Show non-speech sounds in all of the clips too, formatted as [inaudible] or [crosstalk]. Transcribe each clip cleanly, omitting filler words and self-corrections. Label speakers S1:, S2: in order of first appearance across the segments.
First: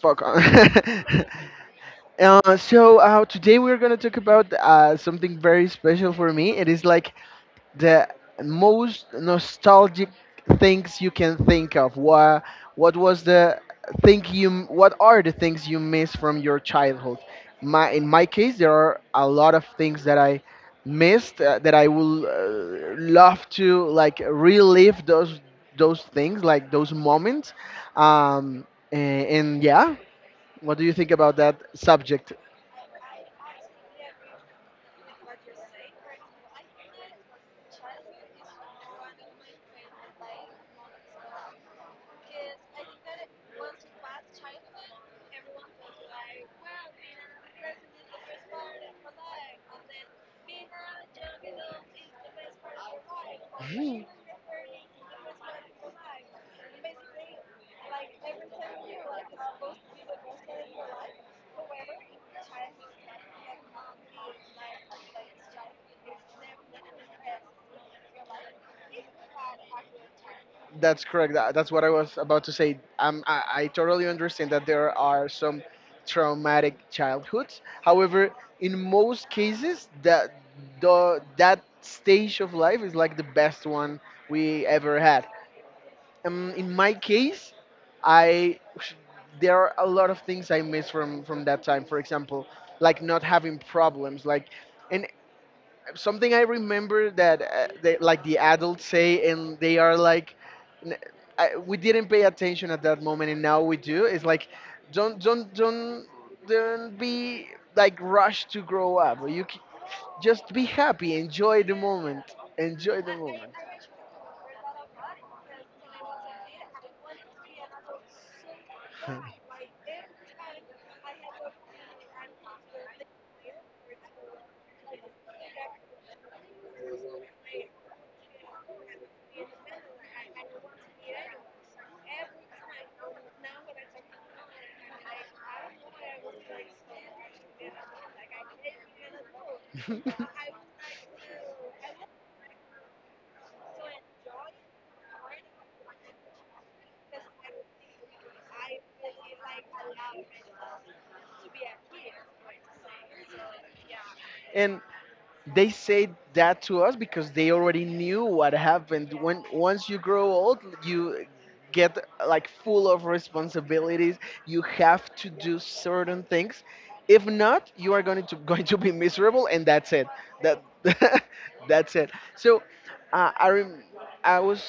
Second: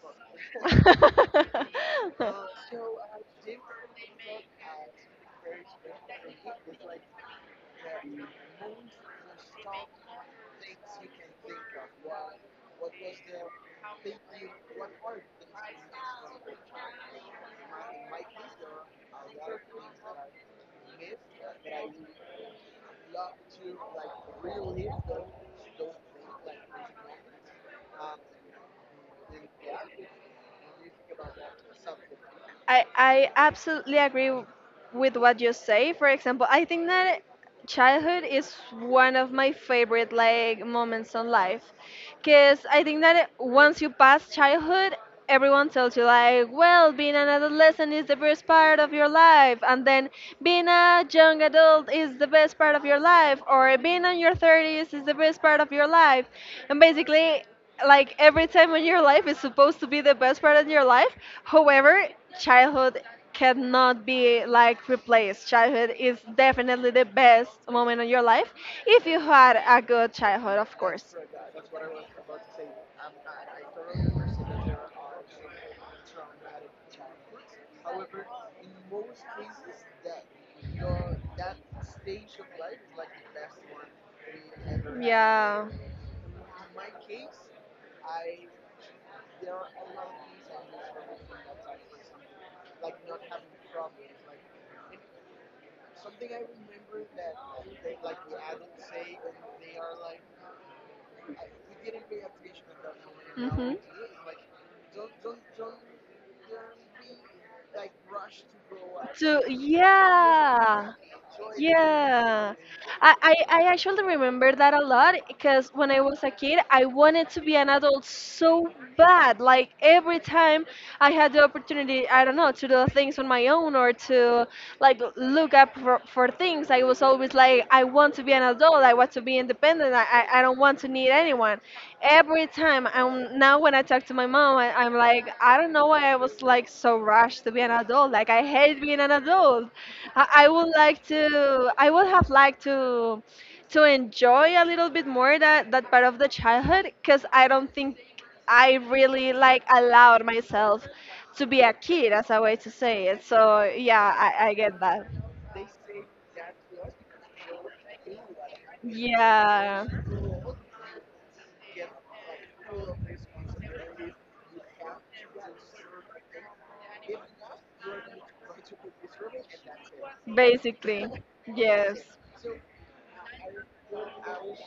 S1: fuck on.
S2: [laughs]
S1: [laughs] Today we're gonna talk about something very special for me. It is like the most nostalgic things you can think of. What was the what are the things you miss from your childhood? My in my case, there are a lot of things that I missed, that I will love to like relive those things, like those moments. Um, and yeah, what do you think about that subject?
S2: I absolutely agree with what you say. For example, I think that childhood is one of my favorite like moments in life, because I think that once you pass childhood, everyone tells you like, well, being an adolescent is the best part of your life, and then being a young adult is the best part of your life, or
S1: Mhm.
S2: being in your 30s is the best part of your life, and basically, like every time in your life is supposed to be the best part in your life. However, childhood cannot be like replaced. Childhood is definitely the best moment of your life if you had a good childhood, of
S1: That's
S2: course.
S1: correct. That's what I was about to say. I totally understand that there are some traumatic childhoods. However, in most cases, that stage of life is like the best one we ever had.
S2: Yeah.
S1: In my case, I there are a lot of things I miss from that time. For example, like not having problems, like. And something I remember that like the adults say, and they are like, n I we didn't pay attention at that moment, and now
S2: Hmm.
S1: we do. It's like, don't don't don't don't be like rushed to grow up.
S2: So
S1: Just be
S2: yeah,
S1: happy,
S2: yeah.
S1: enjoy
S2: I,
S1: the
S2: I,
S1: moment.
S2: I actually remember that a lot because when I was a kid, I wanted to be an adult so bad. Like every time I had the opportunity, I don't know, to do things on my own or to like look up for things, I was always like, I want to be an adult. I want to be independent. I don't want to need anyone. Every time I'm Now when I talk to my mom, I'm like, I don't know why I was like so rushed to be an adult. Like I hate being an adult.
S1: [laughs]
S2: I would have liked to enjoy a little bit more that part of the childhood, because I don't think I really like allowed myself to be a kid, as a way to say it. So yeah, I
S1: And
S2: get that.
S1: they say that to us because they already knew what happened when,
S2: Yeah.
S1: once you grow old, you get like full of responsibilities, you have to do certain things. If not, you are going to [laughs] going to be miserable, and that's it. That
S2: Basically.
S1: [laughs] that's
S2: Yes.
S1: it. So I rem- I was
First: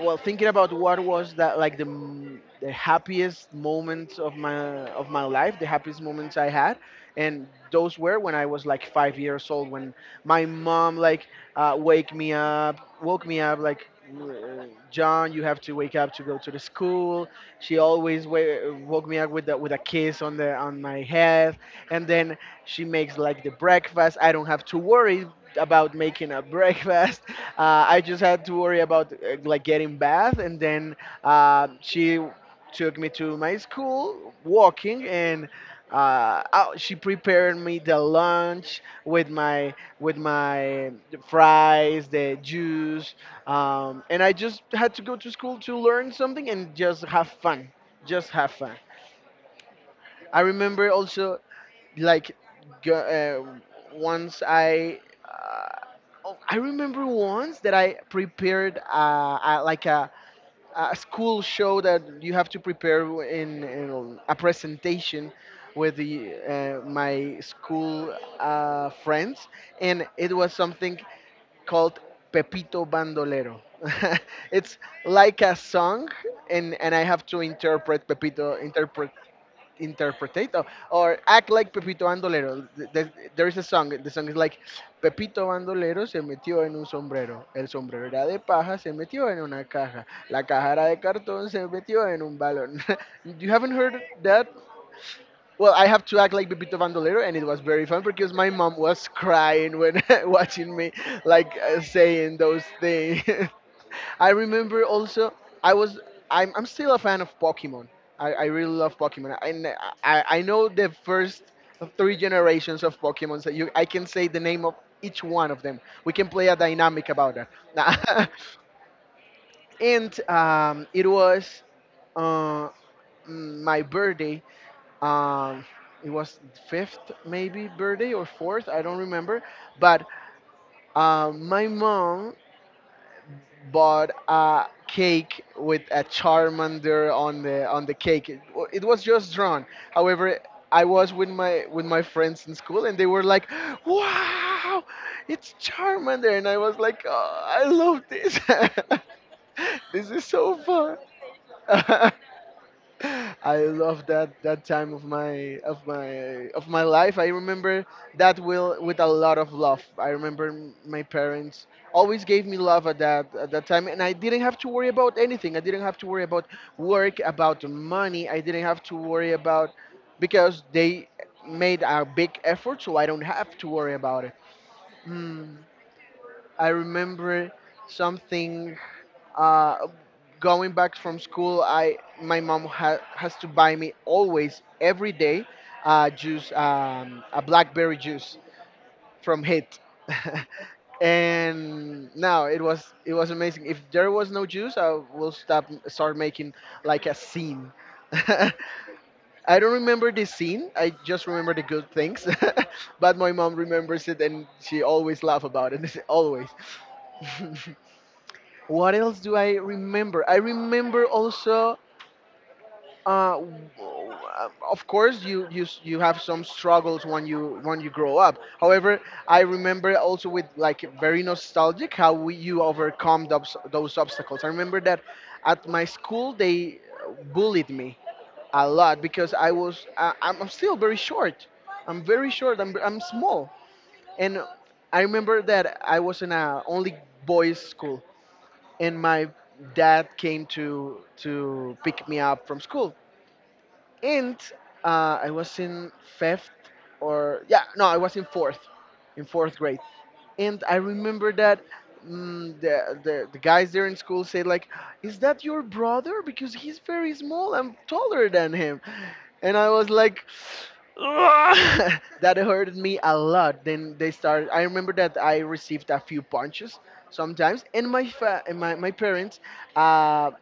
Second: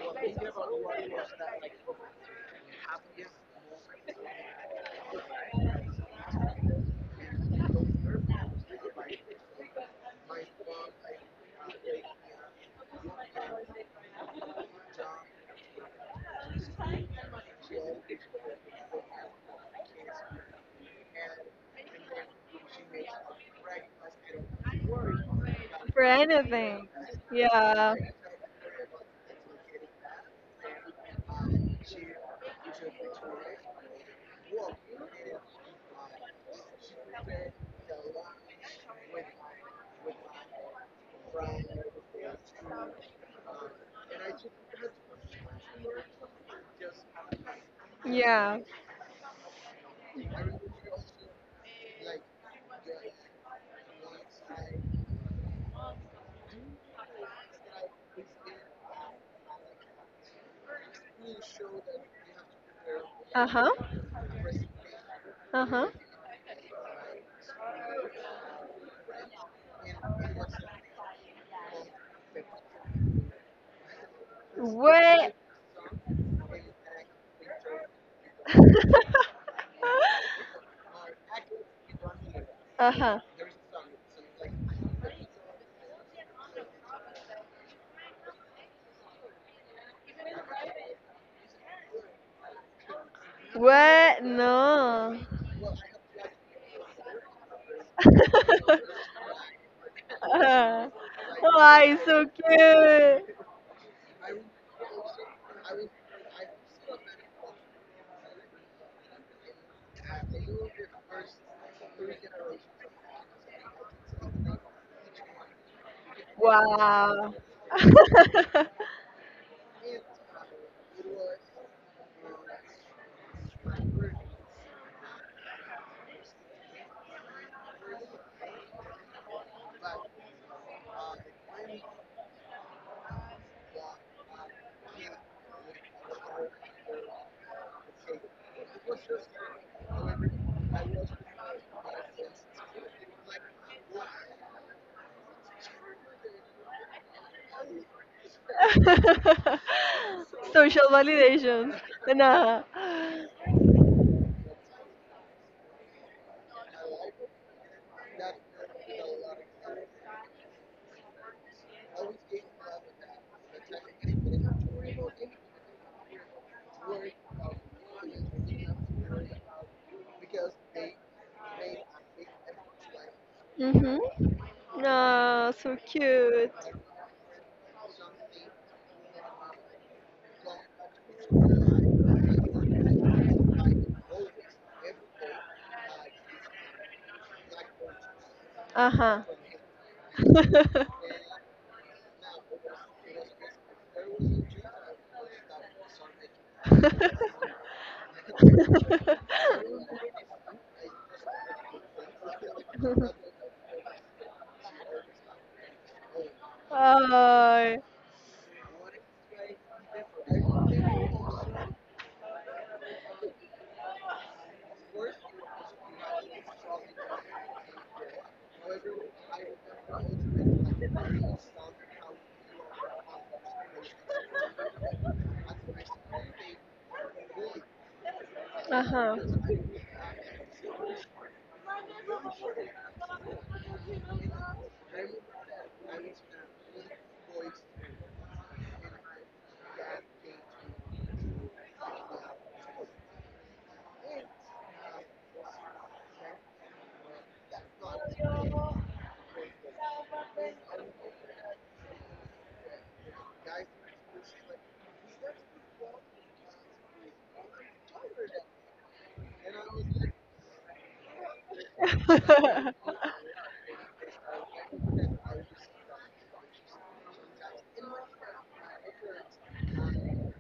S1: well, thinking about what was that, like the happiest moments of my life, the happiest moments I had. And those were when I was like 5 years old, when my mom like woke me up like, John, you have to wake up to go to the school." She always woke me up with with a kiss on the on my head, and then she makes like the breakfast. I don't have to worry about
S2: For
S1: making a [laughs]
S2: anything.
S1: breakfast.
S2: Yeah.
S1: I just had to worry about, like, getting bath, and then she took me to my school walking, and she prepared me the lunch with my fries, the juice, and I just had to go to school to learn something and just have fun, just have
S2: Yeah.
S1: fun. I remember also, like, go, uh, once I. Oh, I remember once that I prepared like a school show that you have to prepare
S2: Uh huh.
S1: in a presentation
S2: Uh huh.
S1: with my school friends, and it was something called Pepito Bandolero. [laughs] It's
S2: Wait.
S1: like a song, and I have to interpret Pepito,
S2: [laughs]
S1: or act like Pepito Bandolero.
S2: uh huh.
S1: There is a song, the song is like Pepito Bandolero se metió en un sombrero, el sombrero era de paja, se metió en una caja, la caja era de cartón, se metió en un balón. [laughs] You haven't heard
S2: What?
S1: that?
S2: No.
S1: Well, I have to act like Pepito Bandolero, and it was very fun because my
S2: [laughs]
S1: mom was crying when [laughs] watching
S2: uh,
S1: me, like,
S2: why so
S1: saying those things.
S2: cute?
S1: [laughs] I remember also, I was I'm still a fan of Pokemon. I really love Pokemon, and I know the first three generations of Pokemon. So you I can say the name of each one of them. We can play a dynamic
S2: Wow.
S1: about that.
S2: [laughs]
S1: [laughs] And it was, uh, my birthday, um, it was fifth maybe birthday or fourth, I don't remember. But um, my mom bought a cake with a charmander on the cake. It was just drawn. However, I was with my friends in school, and they were like, "Wow, it's charmander," and I was like, "Oh, I love this."
S2: [laughs]
S1: [laughs] This is so
S2: Social
S1: fun.
S2: validations. Nah.
S1: [laughs] I love that time of my life. I remember that will with a lot of love. I remember my parents always gave me love at that time, and I didn't have to worry about anything. I didn't have to worry about work, about money. I didn't have to worry about, because they made a big effort, so I don't have to worry
S2: Mhm.
S1: about it.
S2: Nah,
S1: Hmm.
S2: so cute.
S1: I remember something, uh, going back from school, I my mom has to buy me always every day juice, a blackberry juice
S2: Uh huh.
S1: from Hit. [laughs] And now it was, it was amazing. If there was no juice, I will stop start making like a scene. [laughs] I don't remember the scene. I just remember the good things. [laughs] But my mom remembers it, and she always laugh about it. [laughs] Always. [laughs] What else do I remember? I remember also, uh, w- of course, you you have some struggles when you grow up. However, I remember also with like very nostalgic how you overcome those obstacles. I remember that at my school they bullied me a
S2: [laughs] uh
S1: lot,
S2: huh.
S1: because I'm still very short. I'm very short. I'm small, and I remember that I was in a only boys school, and my dad came to pick me up from school. And I was in fifth, or, yeah, no, I was in fourth, in fourth grade. And I remember that, the guys there in school said like, "Is that your brother? Because he's very small. I'm taller than him." And I was like. [laughs] That hurted me a
S2: [laughs]
S1: lot. Then they started. I remember that I received a few punches sometimes, and and my parents, uh,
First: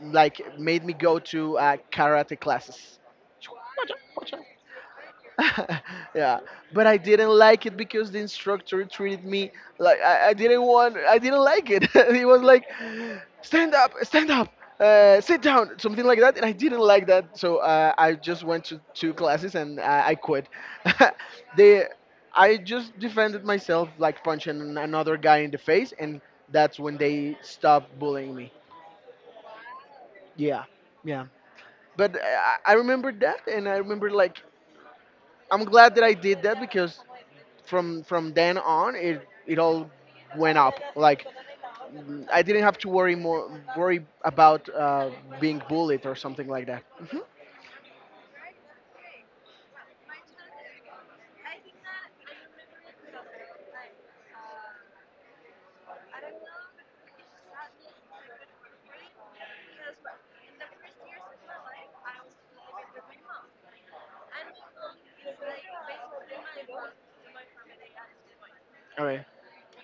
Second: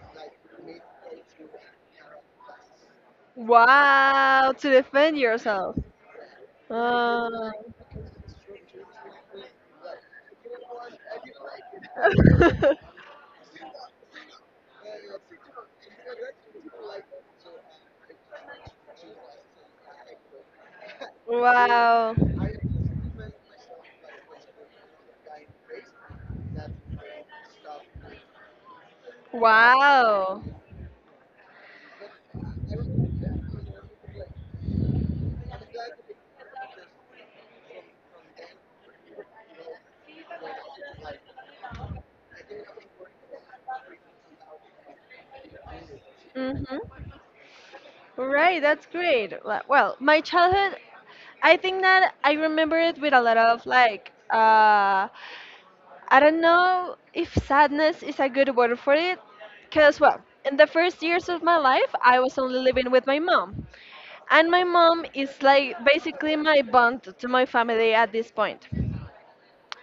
S1: like made me go to karate classes.
S2: Wow, to defend yourself.
S1: [laughs] Yeah, but I didn't
S2: Uh,
S1: like it because the instructor treated me like I didn't want. I didn't like it. [laughs] He was like, stand up, sit down," something like that, and I didn't like that. So I just went to two classes, and I quit.
S2: [laughs]
S1: [laughs] they,
S2: wow,
S1: I just defended myself like punching another guy in the face, and that's when they stopped bullying me.
S2: wow.
S1: Yeah, yeah. But I I remember that, and I remember like I'm glad that I did that, because from then on it it all went up. Like, mm, I didn't have to worry more, worry about being bullied or something like that.
S2: Mm-hmm.
S1: Mhm.
S2: Right, that's great. Well, my childhood, I think that I remember it with a lot of like, I don't know if sadness is a good word for it, because well, in the first years of my life, I was only living with my mom. And my mom is like basically my bond to my family at this point.
S1: All right.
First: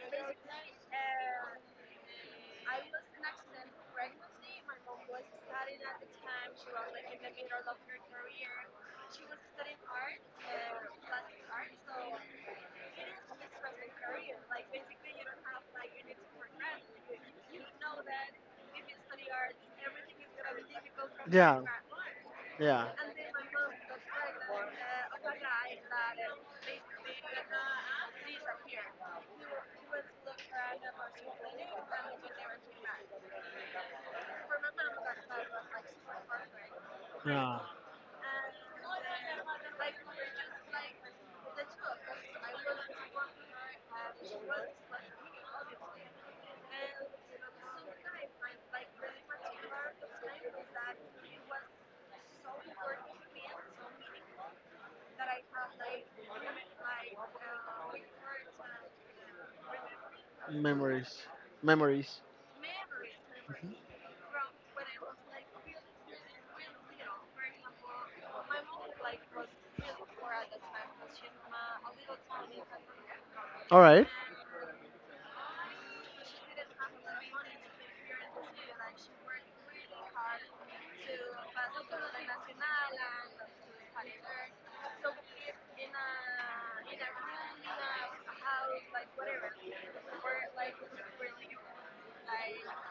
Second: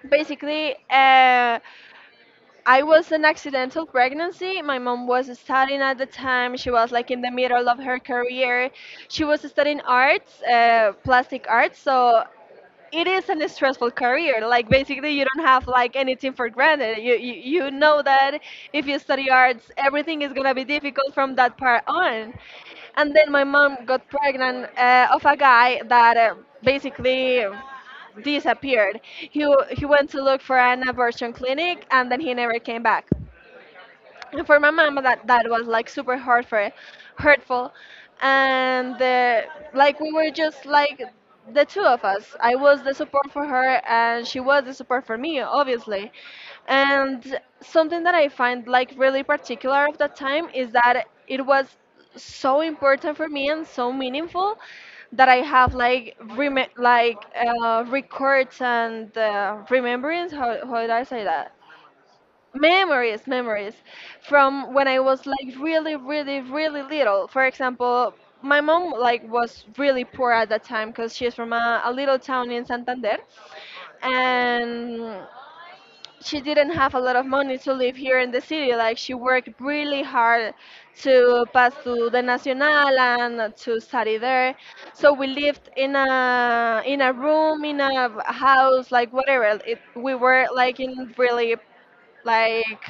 S2: Basically, I was an accidental pregnancy. My mom was studying at the time. She was like in the middle of her career. She was studying arts, plastic arts. So it is a stressful career. Like basically, you don't have like anything for granted. You know that if you study arts, everything is gonna be difficult from that
S1: Yeah.
S2: part on.
S1: Yeah.
S2: And then my mom got pregnant of a guy that basically disappeared. He went to look for an abortion clinic, and then he never came back. [laughs] And for my mama, that was like super hard, for
S1: Yeah,
S2: hurtful. And like, we were just like the two of us. I was the support for her, and she was the support for me, obviously. And something that I find like really particular of that time is that it was so important for me and so meaningful that I have like like records and remembrance. How did I
S1: memories.
S2: say that?
S1: Memories.
S2: Memories. From when I was like really really really little. For example, my mom like was really poor at that time because she's from a little town in Santander,
S1: All right,
S2: and she didn't have a lot of money to live here in the city. Like, she worked really hard to pass to the nacional and to study there. So we lived in a room in a house, like, whatever. We were like in really like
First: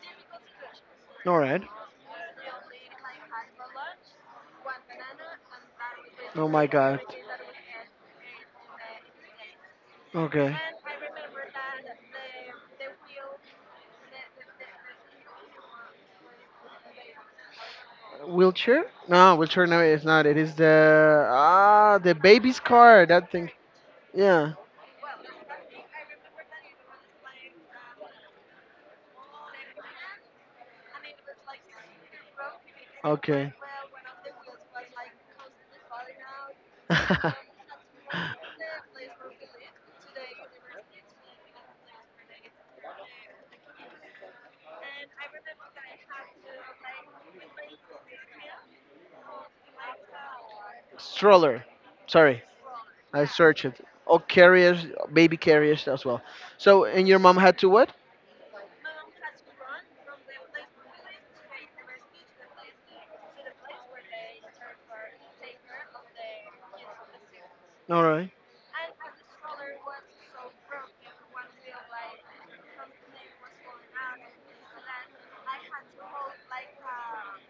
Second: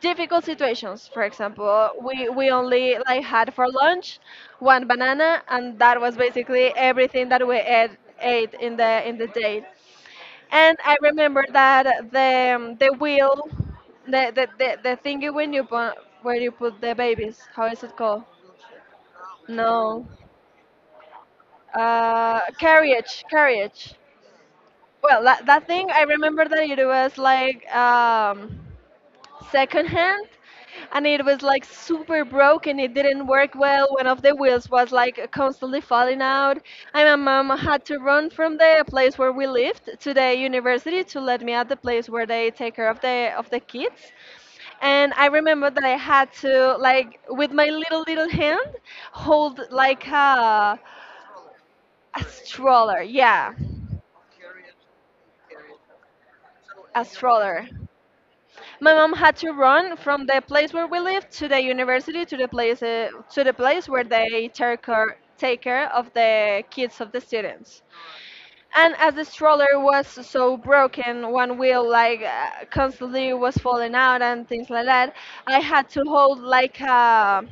S2: difficult situations. For
S1: all right.
S2: example, we only like had for lunch one banana, and that was
S1: Oh my
S2: basically
S1: god.
S2: everything that we ate in the day.
S1: Okay.
S2: And I remember that the wheel, the thingy when you put, where you put the babies. How is it called?
S1: Wheelchair? No, wheelchair. No, it's
S2: No,
S1: not. It is the ah the baby's car.
S2: carriage,
S1: That thing.
S2: carriage.
S1: Yeah.
S2: Well, that thing, I remember that it was like secondhand. And it was like super broken. It didn't
S1: Okay.
S2: work
S1: [laughs]
S2: well. One of the wheels was like constantly falling out, and my mom had to run from the place where we lived to the university to let me at the place where they take care of the kids. And I remember that I had to, like, with my little little hand, hold like a,
S1: Stroller.
S2: a
S1: Sorry,
S2: stroller.
S1: I
S2: Yeah,
S1: searched it. Oh, carriers, baby carriers as well. So,
S2: a
S1: and your mom had
S2: stroller.
S1: to what?
S2: My mom had to run from the place where we lived to the university to the place, where they take care of the kids of the students.
S1: All right.
S2: And as the stroller was so broken, one wheel like constantly was falling out and things like that, I had to hold like a,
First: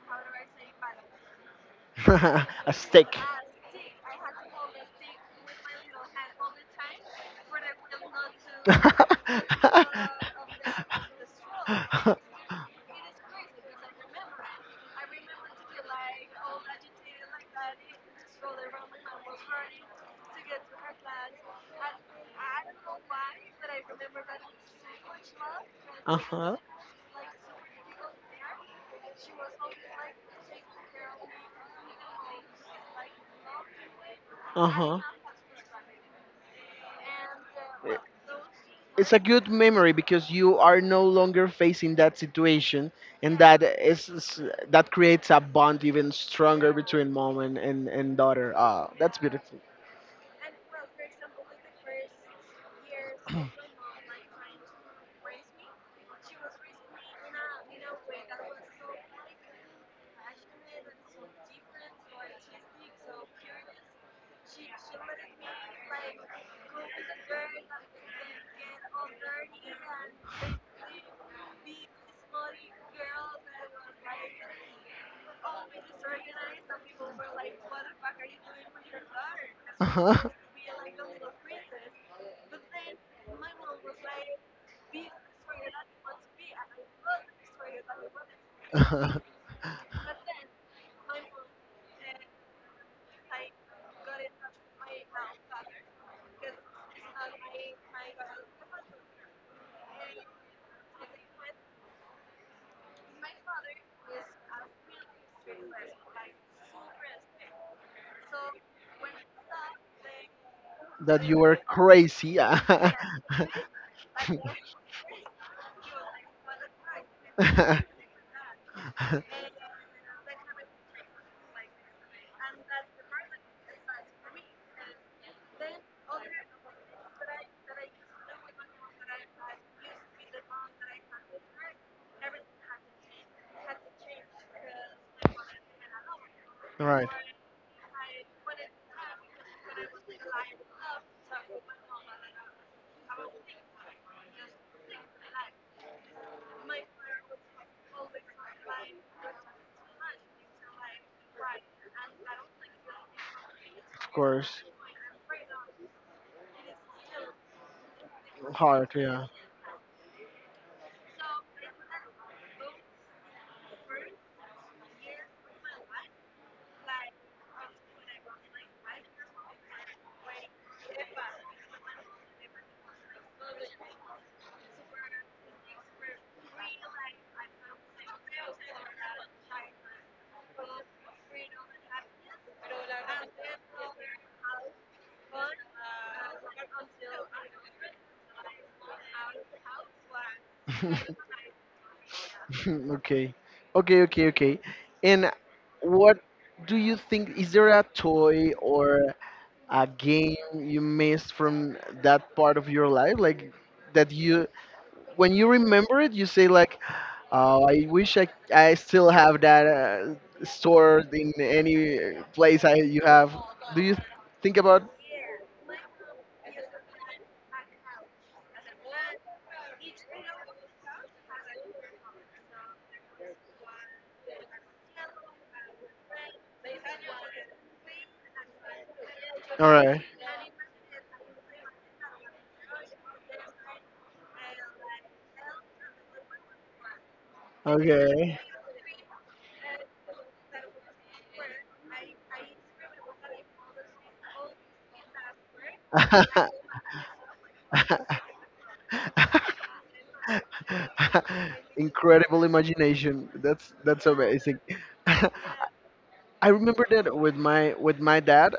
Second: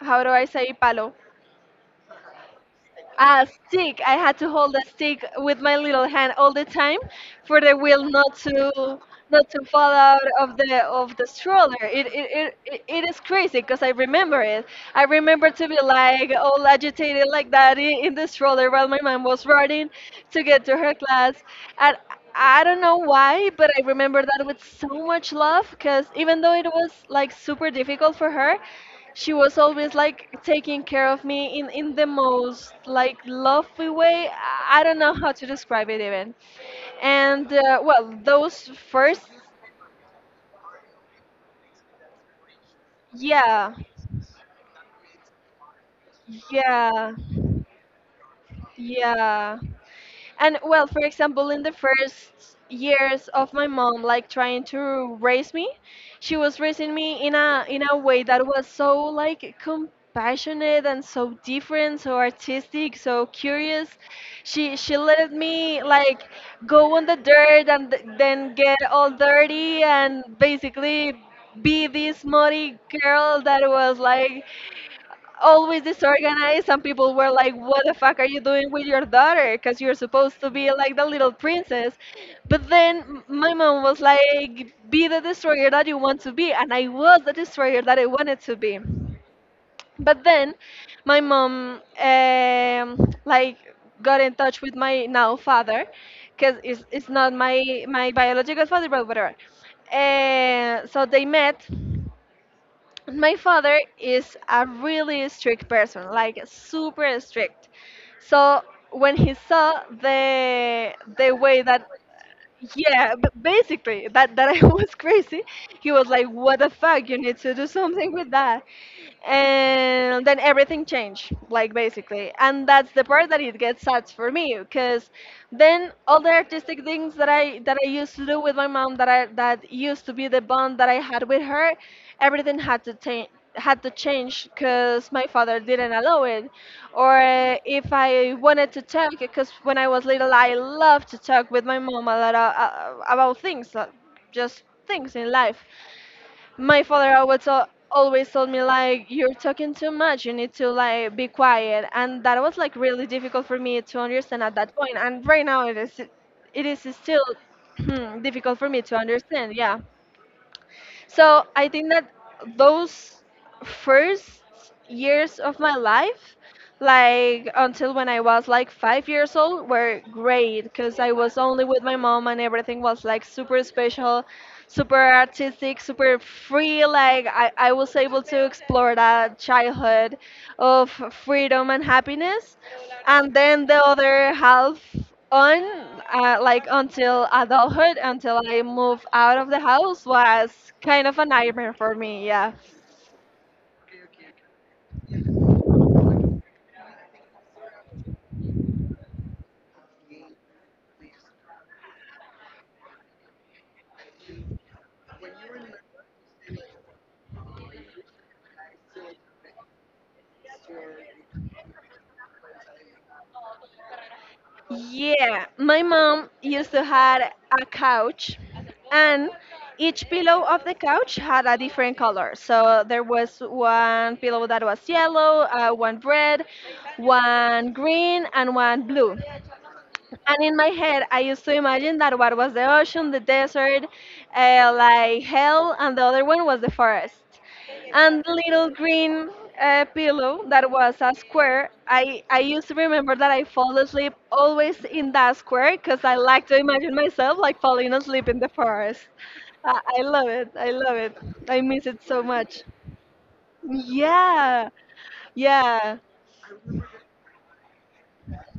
S2: how do I say, palo?
S1: [laughs] A stick.
S2: A stick. I had to hold a stick with my little hand all the time for the wheel not to fall out
S1: [laughs]
S2: of the stroller. It is crazy because I remember it. I remember to be like all agitated like that in the stroller while my mom was riding to get to her class. And I don't know why, but I remember that with so much love, because
S1: Uh
S2: even though
S1: huh.
S2: it was like super difficult for her, she was always like taking care of me in the most like lovely way. I don't
S1: Uh
S2: know how to describe it even. And
S1: huh.
S2: well, those
S1: It's a
S2: first,
S1: good memory because you are no longer facing that situation, and that
S2: yeah,
S1: is- that creates a bond even stronger between
S2: yeah,
S1: mom and and daughter. Ah, that's
S2: yeah.
S1: beautiful.
S2: And well, for example, in the first years of my mom like trying to raise me, she was raising me in a way that was so like compassionate and so different, so artistic, so curious. She let me like go
S1: [laughs]
S2: on the dirt and then get all dirty, and basically be this muddy girl that was like always disorganized. And people were like, what the fuck are you doing with your daughter, because you're
S1: Uh-huh.
S2: supposed to be like the little princess. But then my mom was like, be the destroyer that you want to be, and I was the destroyer that I wanted to be.
S1: Uh-huh.
S2: But then my mom, like, got in touch with my now father, because it's not my biological father, but whatever. So they met. My father is a really strict person, like super strict. So when he saw the
S1: That
S2: the
S1: you were
S2: way that,
S1: crazy. [laughs]
S2: yeah, but basically that I [laughs] was crazy. He was like, "What the fuck? You need to do something with that." And then everything changed,
S1: Uh-huh.
S2: like, basically. And that's the part that it gets sad for me, because then all the artistic things that I used to do with my mom, that used to be the bond that I had with her, everything had to change because my father didn't allow it.
S1: Right.
S2: Or if I wanted to talk, because when I was little, I loved to talk with my mom a lot about things, just things in life. My father always always told me like, "You're talking too much. You need to, like, be quiet," and that was like really difficult for me to
S1: Of
S2: understand at
S1: course.
S2: that point. And right now, it is still [clears throat] difficult for me
S1: Hard.
S2: to
S1: Yeah.
S2: understand. Yeah. So I think that those first years of my life, like until when I was like 5 years old, were great, because I was only with my mom and everything was like super special, super artistic, super free. Like, I was able to explore that childhood of freedom and happiness. And then the other half, on like, until adulthood, until I moved out of the house, was kind
S1: [laughs] [laughs]
S2: of a nightmare for me. Yeah.
S1: Okay. Okay. Okay. Okay. And what do you think? Is there a toy or a game you missed from that part of your life, like, that you, when you remember it, you say like, "Oh, I wish I still have that, stored in any place I you have." Do you think about?
S2: Yeah, my mom used to had a couch, and each pillow of the couch had a different color. So there was one pillow that was yellow, one red, one green, and one blue.
S1: All right.
S2: And in my head, I used to imagine that what was the ocean, the desert, like, hell, and the other one was the forest. And the
S1: Okay.
S2: little green pillow that was a square, I used to remember that I fall asleep always in that square, because I like to imagine myself like falling asleep in the forest.
S1: [laughs]
S2: I love it. I love it. I miss it so
S1: Incredible
S2: much.
S1: imagination. That's amazing.
S2: Yeah.
S1: [laughs] I
S2: Yeah.
S1: remember that with my dad.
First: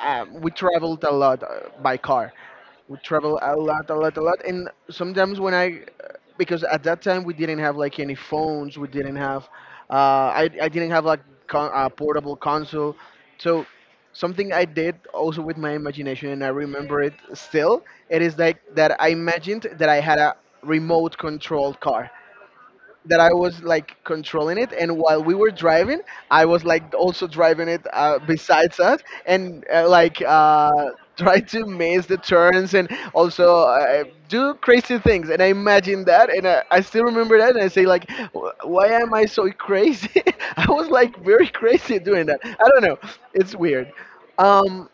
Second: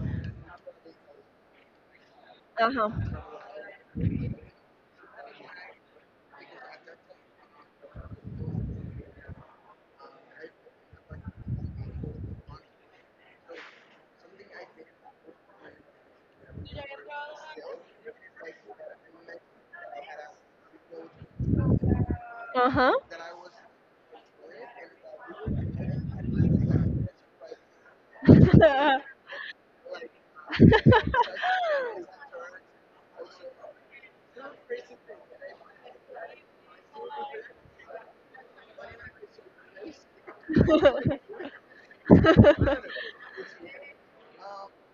S1: Uh, we traveled a lot, by car.
S2: Uh
S1: We
S2: huh.
S1: traveled a lot, a lot, a lot. And sometimes when I, because at that time we didn't have like any phones, we didn't have, uh, I didn't have like portable console. So something I did also with my imagination, and I remember it still, it is like that I imagined that I had a remote controlled car
S2: Uh
S1: that I was like controlling it, and while we were driving, I was like also driving it besides us, and [laughs] try to miss the turns and also do crazy things. And I imagine that, and I still remember that, and I say like, Why am I so crazy?" [laughs] I was
S2: huh.
S1: like very [laughs] crazy doing that. I
S2: [laughs]
S1: don't
S2: [laughs]
S1: know. It's weird. Um,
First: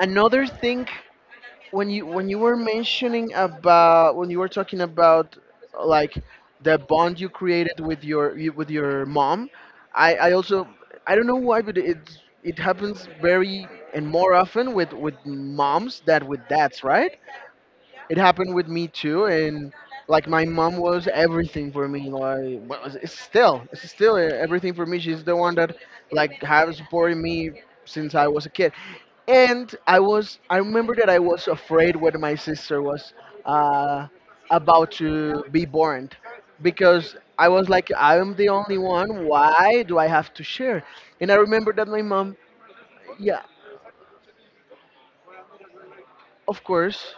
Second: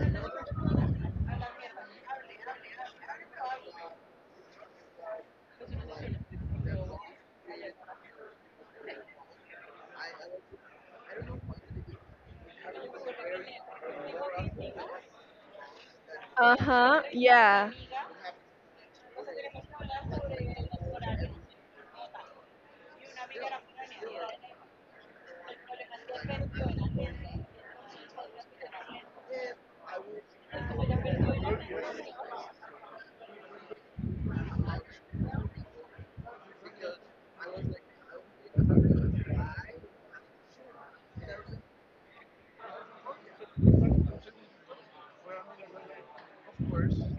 S1: another thing, when you were mentioning about when you were talking about, like, the bond you created with with your mom, I also, I don't know why, but it's it happens very and more often with moms than with
S2: uh
S1: dads,
S2: huh.
S1: right?
S2: Yeah.
S1: It happened with me too. And like my mom was everything for me, like what was, it's still, it's still everything for me. She's the one that like has supported me since I was a kid. And I remember that I was afraid when my sister was, uh, about to be born, because I was like, I'm the only one, why do I have to share? And I remember that my mom. Yeah, of course.